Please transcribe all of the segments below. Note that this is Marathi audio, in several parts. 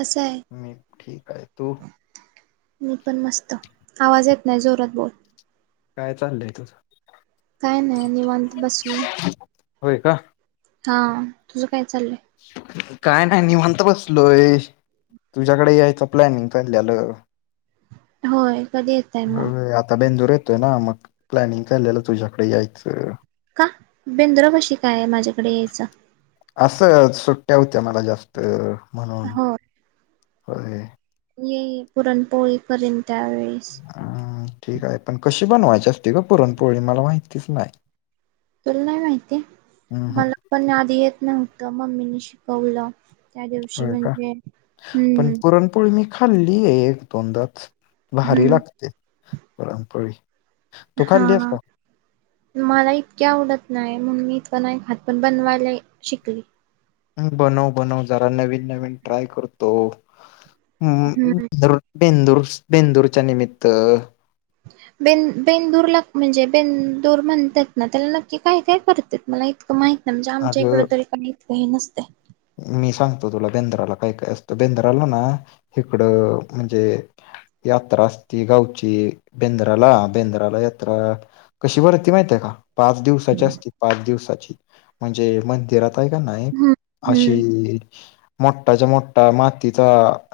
कसं आहे? मी ठीक आहे. तू मी पण मस्त आवाज येत नाय. जोरात बोल काय चाललंय तुझं? काय नाय निवांत बसलोय. होय का. हा तुझं काय चाललंय? काय नाय निवांत बसलोय. तुझ्याकड यायचं प्लॅनिंग चाल्यालं. होय. कधी येताय मग? म्हणून आता बेंदूर येतोय ना मग प्लॅनिंग चाललेलं तुझ्याकड यायचं. का बेंद्रा पाशी काय ये माझ्याकड यायचं? असंच सुट्ट्या होत्या मला जास्त म्हणून हो होय. ये ये पुरणपोळी करीन त्यावेळीस अं, ठीक आहे पण कशी बनवायची असते गं पुराण पोळी मला माहितीच नाय. तुला नाही माहिती. मला पण आधी येत नव्हत मम्मीनी शिकवलं. त्या दिवशी होय का म्हणजे. पण हम्म! पुरणपोळी मी खाल्ली आहे एक दोनदाच भारी हम्म लागते पुरणपोळी. तू हा खाल्ली आहेस का मला इतकी आवडत नाही. म्हणून मी ह नाही खात, पण बनवायला शिकली. बनव-बनव जरा नवीन-नवीन ट्राय करतो. हम्म बेंदूर-बेंदूरच्या निमित्त ब बेंदूर ला म्हणजे बेंदूर म्हणतात ना, त्याला नक्की काय-काय करतात मला? इतकं माहित नाही, म्हणजे आमच्या इकड अगं तरी काही इतक हे नसतय. मी सांगतो तुला, बेंद्राला काय-काय असतं. बेंद्राला ना इकडं म्हणजे- यात्रा असती गावची, बेंद्राला. बेंद्राला यात्रा, कशी भरती माहितीय का? पाच दिवसाची असती पाच दिवसाची. म्हणजे मंदिरात हाय क नाय हम्म हम्म अशी मोठाच्या मोठठा मातीचा,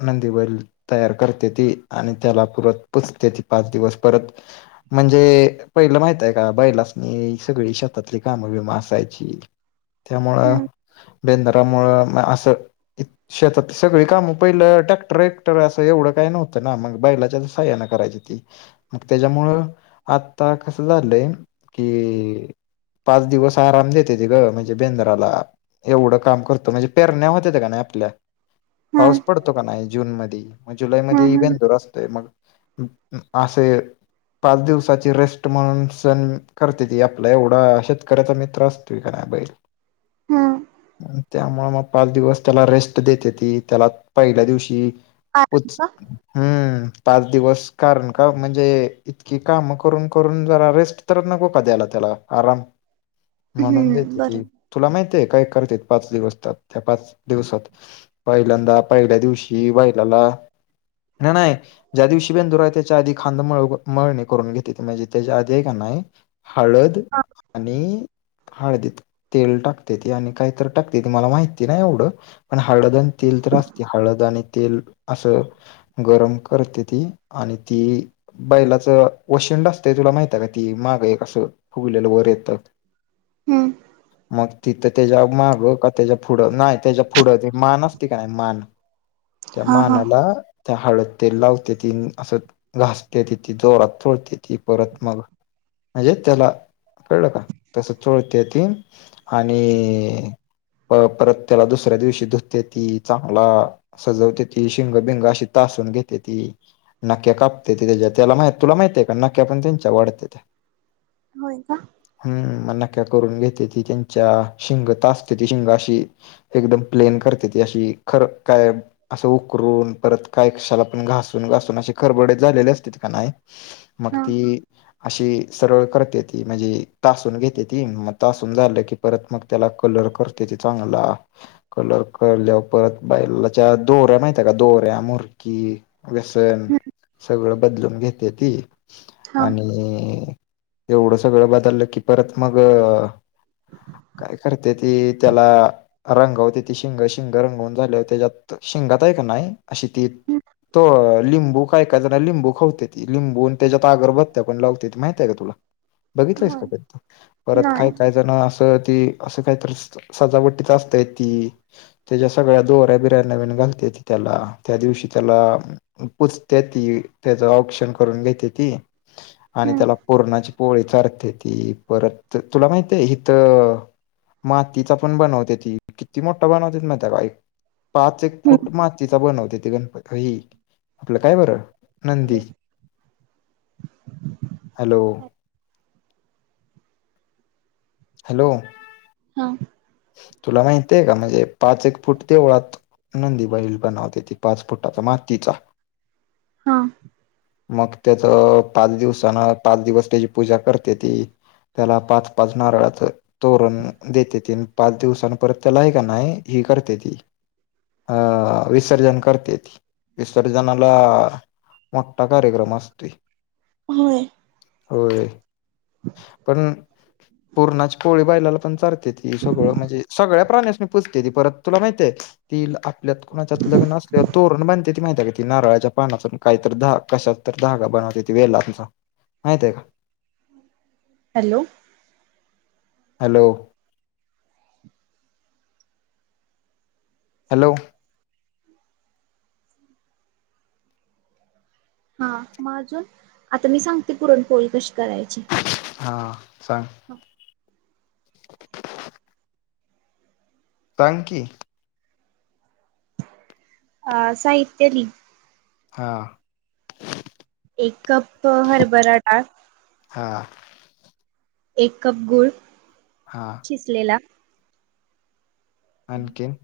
नंदी बैल तयार करतेती आणि त्याला पूजतेती पाच दिवस परत. म्हणजे पहिलं माहितय का बैलासनी सग शेतातली काम बीम असायची. त्यामुळ त्यामुळं असं शेतात सगळी कामं पहिलं टॅक्टर वक्टर असं एवढं काही नव्ह मग बैलाच्या साहाय्याने करायची ते. मग त्याच्यामुळ आता कसं झालंय की- पाच दिवस आराम देत्याती ग. म्हणजे बेंद्राला, एवढं काम करतो. म्हणजे पेरण्या होत्यात का नाही आपल्या पाऊस हम्म पडतो का नाय जून मध्ये. म जुलै हम्म मध्ये हम्म बेंदूर असतोय मग. असं पाच दिवसाची रेस्ट म्हणून सण करतेती आपला एवढा शेतकऱ्याचा मित्र असतोय का हा बैल. हम्म त्यामुळ मग पाच दिवस त्याला रेस्ट देतेती. त्याला पहिल्या दिवशी उच्च हम्म का - हम्म पाच दिवस कारण का म्हणजे. इतकी काम करून करून जरा रेस्ट तरच नको का द्यायला त्याला. आराम म्हणून हम्म बरं देतेती तुला माहित काय करत्यात पाच दिवसात, त्या पाच दिवसात. पहिल्यांदा पहिल्या दिवशी बैलाला ला नाही नाही. ज्या दिवशी बेंदूर आहे त्याच्या आधी खांदा मळू मळणी करून घेतीती. म्हणजे त्याच्या आधी हाय का नाय नय. हळद हा आणि हळदीत तेल टाक ते ती, आणि काही तर टाकते ती, मला माहिती नाही एवढं, पण हळद आणि तेल तर असते. हळद आणि तेल अस गरम करतेती आणि ती बैलाच वशी ंड असते तुला माहित आहे का ती. माग एक असं. फुगलेलं वर येत हम्म मग त्याच्या माग, का त्याच्या पुुढं, नाही त्याच्या पुुढं मान असते का नाही मान त्या हा हा मानाला हळद तेल लावतेती. असं घासतेती. चोळतेती परत मग. म्हणजे त्याला कळलं का, तस चोळतेती. आणि. परत त्याला दुसऱ्या दिवशी धुततेती. चांगला सजवतेती, शिंग- बिंग अशी ता तासून घेतेती. नाक्या कापतेती. त्याज्या मा तुला माहिते का नक्या पण त्यांच्या वाढतेत्या. होय का हम्म मग नक्या करून घेतेती त्यांची. ज्या शिंग तासतेती, शिंग अशी एकदम प्लेन करतेती, अशी खर काय असं उकरून, परत काय क्षाला पण घासून-घासून असे खरबडेत झालेले असते का नाही. मग हा ती अशी सरळ करत्यातीती, म्हणजे तासून घेतेत्याती, मग तासून झालं की परत मग त्याला कलर करतेती, चांगला कलरकेल्यावर परत बैलाच्या दोन दोऱ्या माहित आहे का दोऱ्या, मुर्की, व्यसन, हम्म सगळं बदलून घेते ती हा आणि एवढं सगळं बदललं की परत मग, ह काय करते ती त्याला रंगवते ती शिंग शिंग रंगवून झाले हो त्याच्यात शिंगात का हाय का नाही हम्म लिंबू तेन काय काय लिंबू खावते ती लिंबून त्याच्यात आगर भत्त्या पण लावते माहितय का तुला, बघितलंयस होय का फ परत नाही काय काय जण अस, अस काहीत सजावटी असतय ती त्याच्या सगळ्या दोऱ्या बिर्य नवीन. बगते त त्याला त्या दिवशी त्याला पुजते ती त्याच ऑप्शन करून घेते ती, आणि हम्म त्याला परणाची पोळीचा चारत्या ती परत तुला माहितय ह तर मातीचा पण बनवते ती किती मोठा बनवतेेत माहित आहे बाई. पाच एक हम्म फूट मातीचा बनवत्याती गणपती ह आपलं काय बरं नंदी हॅलो! हॅलो! हा. तुला माहिती आहे का? म्हणजे पाच एक फूट देवळात. नंदी बैल बनवते ती पाच फुटाचा मातीचा. हा. मग त्याच पाच दिवसाना पाच दिवस त्याची पूजा करते ती, त्याला पाच पाच नारळात तोरण देते ती, पाच दिवसां परत त्याला आहे का नाही ही करते ती, अं विसर्जन करते ती विसर्जनाला मोठठा कार्यक्रम असतोय. होय. होय. पण पूर्णाची पोळी बायलाला पण चारते ती, सगळं म्हणजे सगळ्या प्राणीस मी पूजते ती परत तुला माहतीय ती आपल्यात कुणाच्या लग्न असल्या तोरण बनते ती माहिती का क ती नारळाच्या पानाच काही तर धागा कशात तर धगा बन ह तिथती वेळ ला तमचा माहित आहे का? हॅलो! हॅलो! हॅलो! हा मग अजून आता मी सांगते पुरणपोळी कशी हा सांग. सांग की. अ साहित्य लि, हा एक कप हर्बल डाळ, हा. एक कप गुळ हा किसलेला, आणनखीन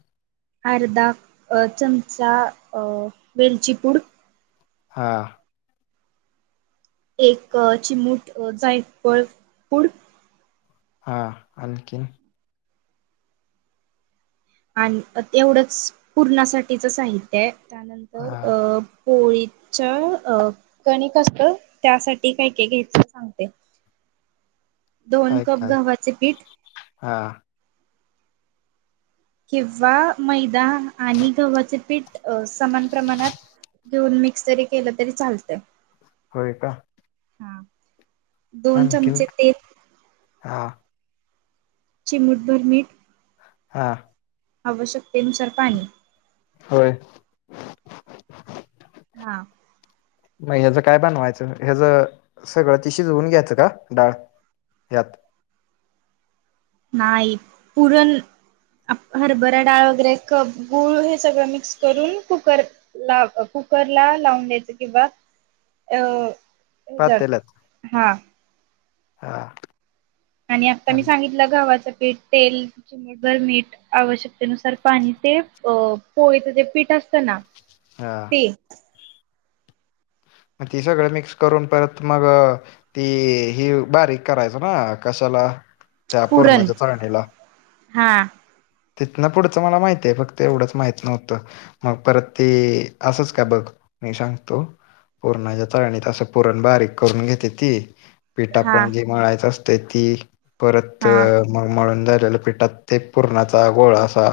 अर्धा चमचा वेलचीपूड, हा. एक चिमूट जाई पळ पूड, हा आणखीन. आणि एवढंच पूर्णासाठीचं साहित्य आहे त्यानंतर हा अं पोळीच्या अ कणिक असत त्यासाठी काय काय घ्यालं सांगते. दोन काय कप काय ग्हाचे पीठ, हा किंवा मैदा आणि गव्हाचे पीठ समान प्रमाणात, घेऊन मिक्स जरी केलं तरी चालत. होय का? हा दोन आणखीन चमचे तेल हा. चिमुटभर मीठ हा. आवश्यकतेनुसार पाणी होय. हा. नाही ह्याचं काय बनवायचं ह्याच सगळं ति शिजवून घ्यायचं का डाळ हात. नाही पुरण हरभरा डाळ वगैरे कप गूळ हे सगळं मिक्स करून कुकर ला. कुकर ला लावून द्यायच किंवा अच्या पातेल्यात हा. हा. आणि आता मी सांगितलं गवा्हाचं पीठ तेल चिमट भर मीठ आवश्यक त्यानुसार पाणी ते अ पोळीच जे पीठ असत ना हा ते मग ती सगळं मिक्स करून परत मग ती हि बारीक करायच ना कशाला? त्या पुरण पूर्णाच्या चाळणीला हा तिथ ना पुढचं मला माहित आहे फक्त एवढंच माहित नव्हतं मग परत ते असच का बघ. मी सांगतो पुरणाच्या तळणीतं पुरण बारीक करून घेते ती पिठा हा पण जी मळायच असते ती परत हा म मळून झाली. पात ते पर्णाचा गो असा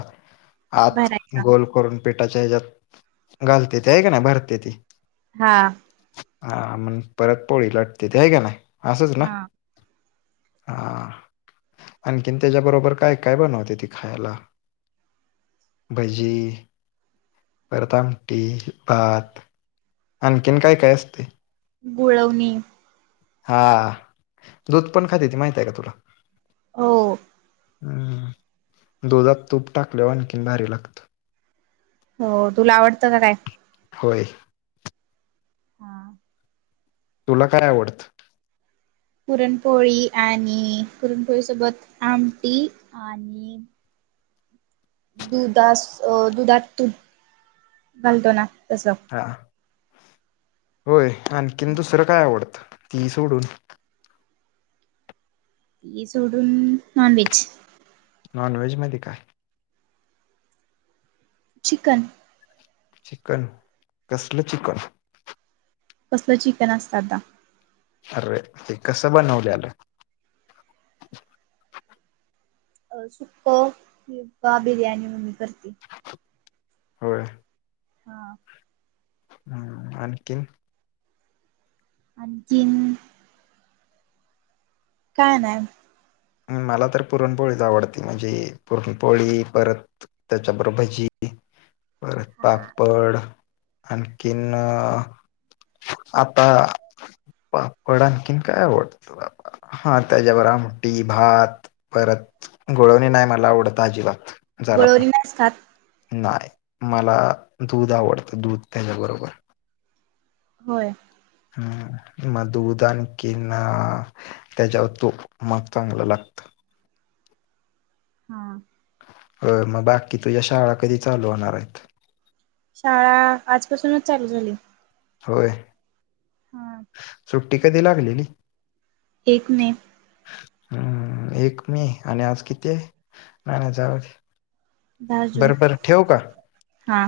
आात भरायचा गोल करून पेटाच्या ह्याच्यात घालते ते आहे का ना भरते ती हा. हा मग परत पोळी लटते ते ह का नाही असंच ना. हा हा आणखीन त्याच्याबरोबर काय काय बनवते त खाला भजी परतामटी भात आणखीन काय काय असते. घुळवणे. हा दूध पण खाताती ती माहितय का तुला हो हम्म दुधात तूप टाकलेवर आणखीन भारी लागत. हो तुला आवडतं का काय? होय. हा. तुला काय आवडत? पुरणपोळी आणि पुरणपोळी सोबत आमटी आणि दुधास अ दुधात तूध घालतो ना. तसं हा होय आणखीन दुसरं काय आवडतं? तीही सोडून? ती सोडून नॉनवेज. नॉन व्हेज मध्ये काय? चिकन चिकन, कसलं चिकन? कसलं चिकन असत आता? अरे ते कसं बनवलेलं? अ सुक बिर्याणी मम्मी करती. होय. हा हम् आणखीन? आणखीन काय नाय. मला तर पुरणपोळीच आवडती म्हणजे पुरणपोळी परत त्याच्याबरोबर भजी [inaudible] परत हा पापड आणखीन आता पापड आणखीन काय आवडत? बा हा त्याच्या बरोबर आ आमटी, भात, परत गुळवणी नाही मला आवडत अजिबात. गुळवणी नाहीस खात? नाय मला दूध आवडत दूध त्याच्याबरोबर होय. हम् मग दुध आणखीन त्याच्यावर तूप मग चांगलं लागत. ह [inaudible] हा हो मग बाकी तुझ्या शाळा कधी चालू होणार आहेत? शाळा आजपासूनच चालू झाली. होय. हम सुट्टी कधी लागलेली? एक मे हम्म एक मे आणि आज किती आहे नाय नाय जाऊदे. दहा जून बरं बरं ठेऊ का? हा